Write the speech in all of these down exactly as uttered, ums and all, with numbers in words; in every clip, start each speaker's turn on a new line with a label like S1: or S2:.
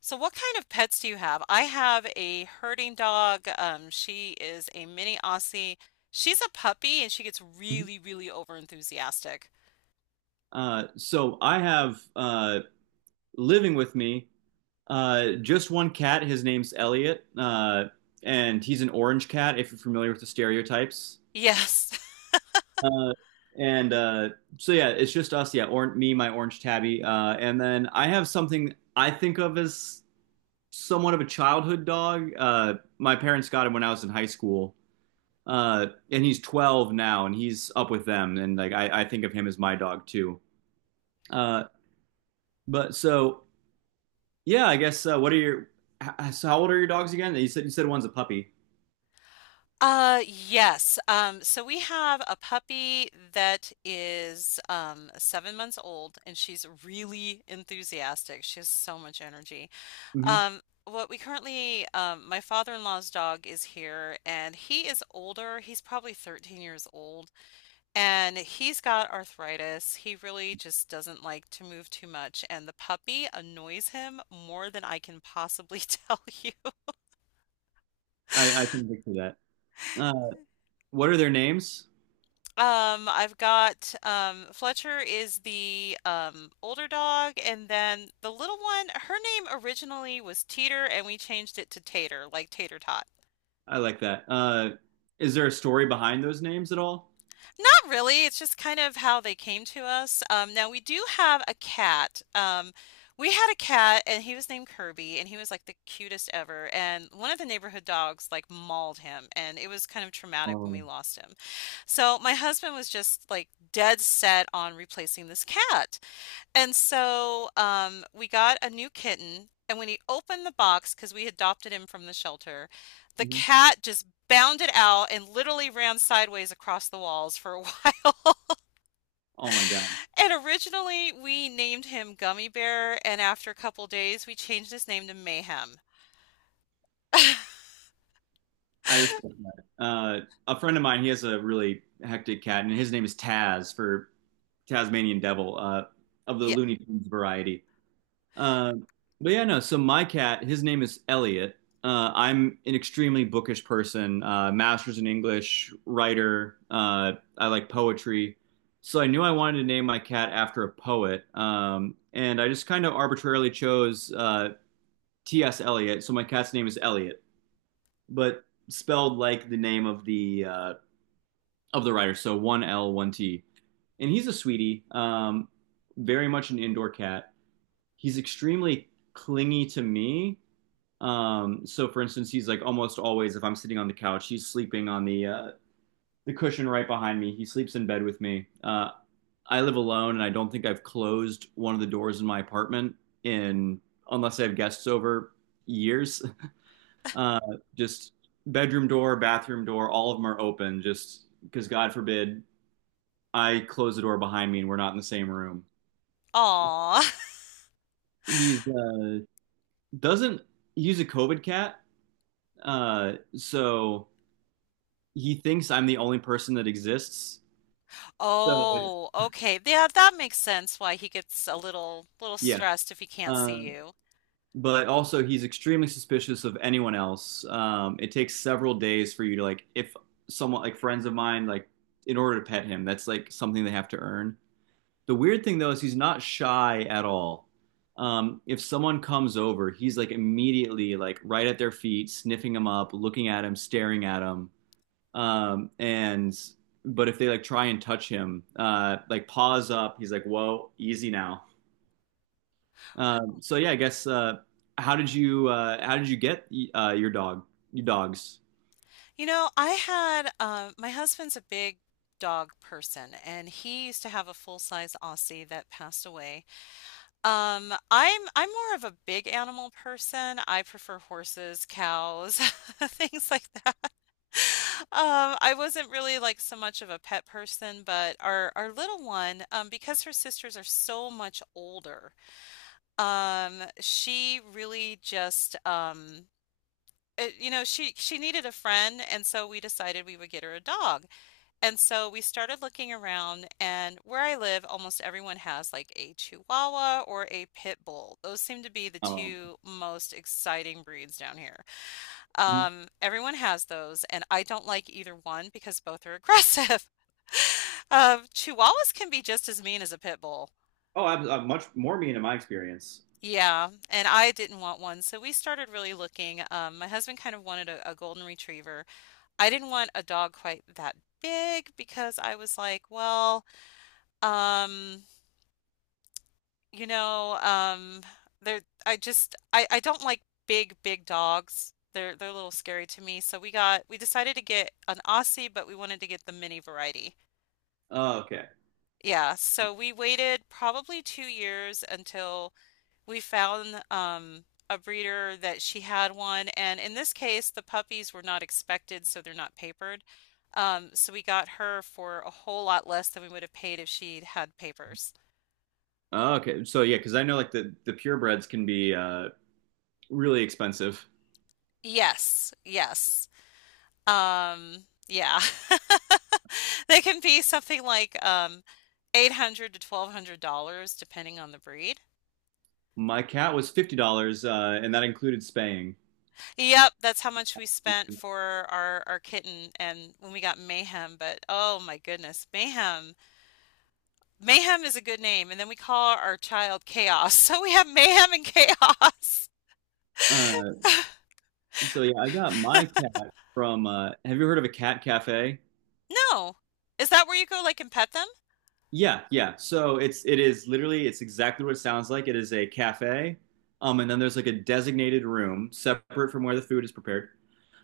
S1: So, what kind of pets do you have? I have a herding dog. Um, she is a mini Aussie. She's a puppy and she gets
S2: Mhm.
S1: really, really over enthusiastic.
S2: Uh, so I have uh, living with me uh, just one cat. His name's Elliot, uh, and he's an orange cat. If you're familiar with the stereotypes,
S1: Yes.
S2: uh, and uh, so yeah, it's just us. Yeah, or me, my orange tabby, uh, and then I have something I think of as somewhat of a childhood dog. Uh, my parents got him when I was in high school, uh, and he's twelve now, and he's up with them. And like I, I think of him as my dog too. Uh, but so yeah, I guess uh, what are your so how old are your dogs again? You said you said one's a puppy.
S1: Uh, yes. Um, so we have a puppy that is um seven months old and she's really enthusiastic. She has so much energy.
S2: hmm
S1: Um, what we currently, um, my father-in-law's dog is here and he is older. He's probably thirteen years old. And he's got arthritis. He really just doesn't like to move too much. And the puppy annoys him more than I can possibly tell you.
S2: I, I can picture that. Uh, what are their names?
S1: Um, I've got um, Fletcher is the um, older dog, and then the little one, her name originally was Teeter, and we changed it to Tater, like Tater Tot.
S2: I like that. Uh, is there a story behind those names at all?
S1: Not really. It's just kind of how they came to us. Um, now we do have a cat. Um, we had a cat, and he was named Kirby, and he was like the cutest ever. And one of the neighborhood dogs like mauled him, and it was kind of traumatic when we
S2: Um,
S1: lost him. So my husband was just like dead set on replacing this cat. And so um, we got a new kitten, and when he opened the box, because we adopted him from the shelter, the
S2: Mhm.
S1: cat just bounded out and literally ran sideways across the walls for a while.
S2: Oh my God.
S1: And originally we named him Gummy Bear, and after a couple days we changed his name to Mayhem.
S2: I respect that. Uh, a friend of mine, he has a really hectic cat, and his name is Taz for Tasmanian Devil, uh, of the
S1: Yeah.
S2: Looney Tunes variety. Uh, but yeah, no. So my cat, his name is Elliot. Uh, I'm an extremely bookish person, uh, master's in English, writer. Uh, I like poetry. So I knew I wanted to name my cat after a poet. Um, and I just kind of arbitrarily chose uh, T S. Eliot. So my cat's name is Elliot but spelled like the name of the uh, of the writer. So one L, one T. And he's a sweetie, um, very much an indoor cat. He's extremely clingy to me. Um, so for instance, he's like almost always if I'm sitting on the couch, he's sleeping on the uh, the cushion right behind me. He sleeps in bed with me. Uh, I live alone, and I don't think I've closed one of the doors in my apartment in unless I have guests over years. Uh, just bedroom door, bathroom door, all of them are open. Just because God forbid I close the door behind me and we're not in the same room.
S1: Aw.
S2: He's uh, doesn't he's a COVID cat, uh, so he thinks I'm the only person that exists. So
S1: Oh, okay. Yeah, that makes sense why he gets a little little
S2: yeah,
S1: stressed if he can't
S2: uh,
S1: see you.
S2: but also he's extremely suspicious of anyone else. Um, it takes several days for you to like if someone like friends of mine like in order to pet him that's like something they have to earn. The weird thing though is he's not shy at all. Um, if someone comes over, he's like immediately like right at their feet, sniffing them up, looking at him, staring at him. Um, and but if they like try and touch him, uh, like paws up, he's like, "Whoa, easy now." Um, so yeah, I guess uh, how did you uh, how did you get uh, your dog your dogs?
S1: You know, I had uh, my husband's a big dog person, and he used to have a full-size Aussie that passed away. Um, I'm I'm more of a big animal person. I prefer horses, cows, things like that. Um, I wasn't really like so much of a pet person, but our our little one, um, because her sisters are so much older, um, she really just um, it, you know, she she needed a friend, and so we decided we would get her a dog. And so we started looking around, and where I live, almost everyone has like a Chihuahua or a Pit Bull. Those seem to be the
S2: Um,
S1: two most exciting breeds down here.
S2: oh,
S1: Um, everyone has those, and I don't like either one because both are aggressive. Um, Chihuahuas can be just as mean as a Pit Bull.
S2: I'm, I'm much more mean in my experience.
S1: Yeah, and I didn't want one, so we started really looking. Um, my husband kind of wanted a, a golden retriever. I didn't want a dog quite that big because I was like, well, um, You know, um, they're I just I I don't like big big dogs. They're they're a little scary to me. So we got we decided to get an Aussie, but we wanted to get the mini variety.
S2: Oh, okay.
S1: Yeah, so we waited probably two years until we found um a breeder that she had one, and in this case, the puppies were not expected, so they're not papered. Um, so we got her for a whole lot less than we would have paid if she'd had papers.
S2: Oh, okay. So yeah, because I know like the the purebreds can be uh, really expensive.
S1: Yes, yes. Um, yeah. They can be something like um eight hundred to twelve hundred dollars depending on the breed.
S2: My cat was fifty dollars, uh, and that included spaying.
S1: Yep, that's how much we spent for our our kitten and when we got Mayhem, but oh my goodness, Mayhem. Mayhem is a good name and then we call our child Chaos. So we have Mayhem and Chaos.
S2: Uh, so yeah, I got my cat from. Uh, have you heard of a cat cafe?
S1: No. Is that where you go like and pet them?
S2: Yeah, yeah. So it's it is literally it's exactly what it sounds like. It is a cafe, um, and then there's like a designated room separate from where the food is prepared.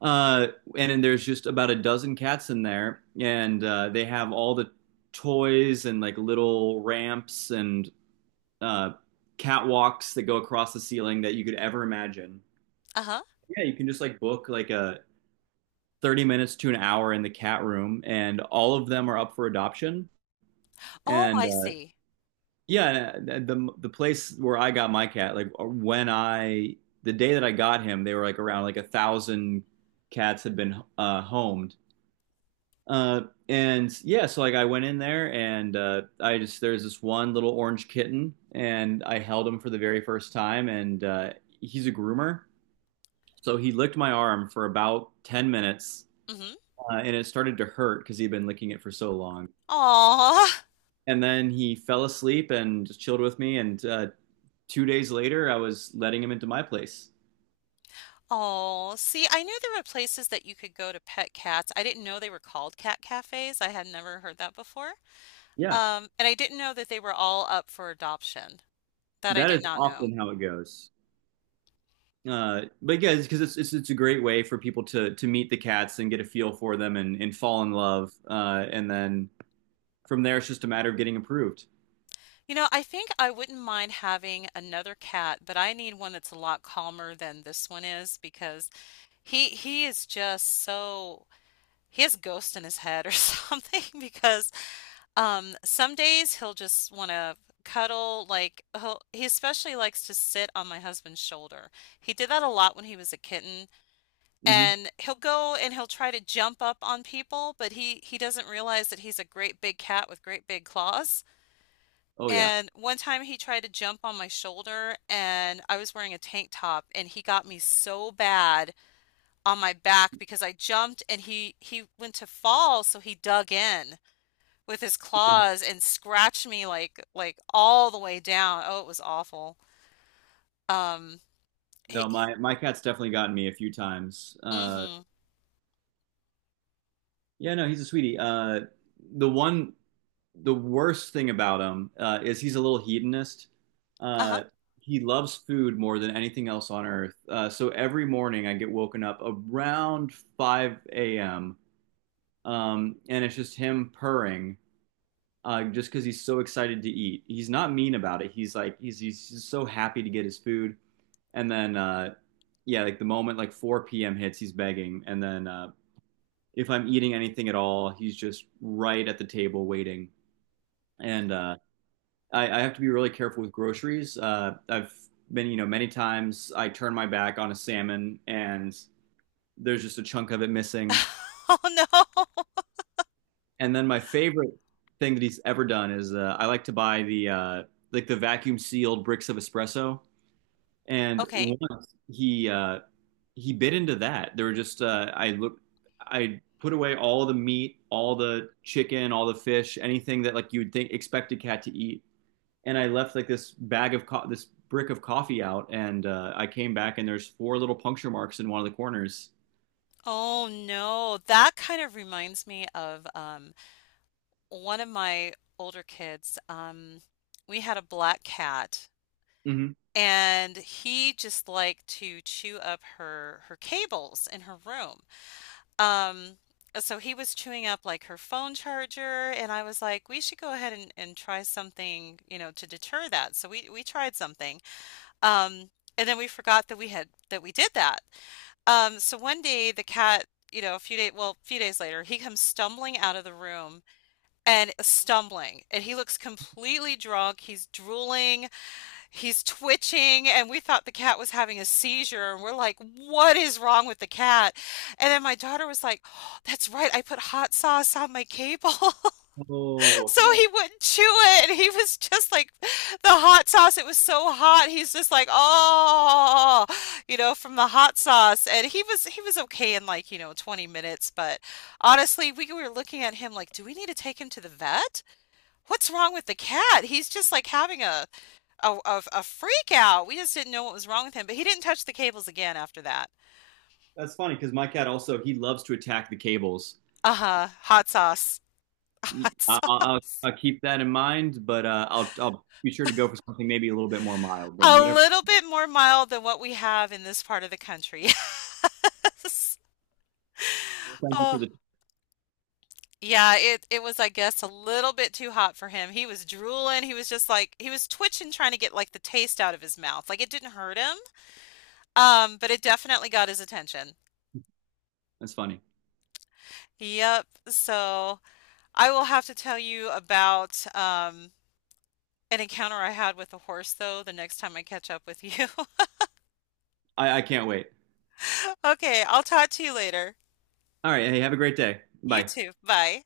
S2: Uh, and then there's just about a dozen cats in there, and uh, they have all the toys and like little ramps and uh, catwalks that go across the ceiling that you could ever imagine.
S1: Uh-huh.
S2: Yeah, you can just like book like a thirty minutes to an hour in the cat room, and all of them are up for adoption.
S1: Oh,
S2: And
S1: I
S2: uh,
S1: see.
S2: yeah, the the place where I got my cat, like when I the day that I got him, they were like around like a thousand cats had been uh, homed. Uh, and yeah, so like I went in there and uh, I just there's this one little orange kitten and I held him for the very first time and uh, he's a groomer. So he licked my arm for about ten minutes,
S1: Mm-hmm.
S2: uh, and it started to hurt because he'd been licking it for so long. And then he fell asleep and just chilled with me. And uh, two days later, I was letting him into my place.
S1: Oh, see, I knew there were places that you could go to pet cats. I didn't know they were called cat cafes. I had never heard that before.
S2: Yeah,
S1: Um, and I didn't know that they were all up for adoption. That I
S2: that is
S1: did not know.
S2: often how it goes. Uh, but yeah, because it's, it's it's a great way for people to to meet the cats and get a feel for them and and fall in love. Uh, and then from there, it's just a matter of getting approved.
S1: You know, I think I wouldn't mind having another cat, but I need one that's a lot calmer than this one is because he he is just so he has ghosts in his head or something, because um some days he'll just want to cuddle, like, he'll, he especially likes to sit on my husband's shoulder. He did that a lot when he was a kitten,
S2: hmm
S1: and he'll go and he'll try to jump up on people, but he he doesn't realize that he's a great big cat with great big claws.
S2: Oh yeah.
S1: And one time he tried to jump on my shoulder and I was wearing a tank top and he got me so bad on my back because I jumped and he he went to fall, so he dug in with his claws and scratched me like like all the way down. Oh, it was awful. Um, he,
S2: No,
S1: he,
S2: my my cat's definitely gotten me a few times. Uh,
S1: mm-hmm.
S2: Yeah, no, he's a sweetie. Uh, the one, the worst thing about him uh, is he's a little hedonist.
S1: Uh-huh.
S2: Uh, he loves food more than anything else on earth. Uh, so every morning I get woken up around five a m. Um, and it's just him purring uh, just because he's so excited to eat. He's not mean about it. He's like he's he's just so happy to get his food. And then uh, yeah, like the moment like four p m hits, he's begging. And then uh, if I'm eating anything at all, he's just right at the table waiting. And uh, I, I have to be really careful with groceries. Uh, I've been, you know, many times I turn my back on a salmon and there's just a chunk of it missing.
S1: Oh no.
S2: And then my favorite thing that he's ever done is uh, I like to buy the uh, like the vacuum sealed bricks of espresso. And
S1: Okay.
S2: once he uh, he bit into that. There were just uh, I look I put away all the meat, all the chicken, all the fish, anything that like you would think expect a cat to eat, and I left like this bag of co- this brick of coffee out, and uh, I came back and there's four little puncture marks in one of the corners.
S1: Oh no. That kind of reminds me of um one of my older kids. Um, we had a black cat
S2: hmm
S1: and he just liked to chew up her her cables in her room. Um, uh, so he was chewing up like her phone charger, and I was like, we should go ahead and, and try something, you know, to deter that. So we we tried something. Um, and then we forgot that we had that we did that. Um, so one day, the cat, you know, a few days, well, a few days later, he comes stumbling out of the room and uh, stumbling, and he looks completely drunk. He's drooling. He's twitching, and we thought the cat was having a seizure. And we're like, what is wrong with the cat? And then my daughter was like, oh, that's right, I put hot sauce on my cable.
S2: Oh,
S1: So
S2: okay.
S1: he wouldn't chew it. And he was just like, the hot sauce, it was so hot. He's just like, oh, you know, from the hot sauce. And he was, he was okay in like, you know, twenty minutes. But honestly, we were looking at him like, do we need to take him to the vet? What's wrong with the cat? He's just like having a a, a, a freak out. We just didn't know what was wrong with him, but he didn't touch the cables again after that.
S2: That's funny because my cat also he loves to attack the cables.
S1: Uh-huh. Hot sauce.
S2: I-
S1: Hot
S2: I'll,
S1: sauce.
S2: I'll, I'll keep that in mind, but uh, I'll I'll be sure to go for something maybe a little bit more mild than
S1: A
S2: whatever.
S1: little bit more mild than what we have in this part of the country. Yes.
S2: Thank you for
S1: Oh,
S2: the.
S1: yeah, it it was, I guess, a little bit too hot for him. He was drooling. He was just like he was twitching, trying to get like the taste out of his mouth. Like, it didn't hurt him, um, but it definitely got his attention.
S2: That's funny.
S1: Yep. So I will have to tell you about um, An encounter I had with a horse, though, the next time I catch up with you.
S2: I, I can't wait.
S1: Okay, I'll talk to you later.
S2: All right. Hey, have a great day.
S1: You
S2: Bye.
S1: too. Bye.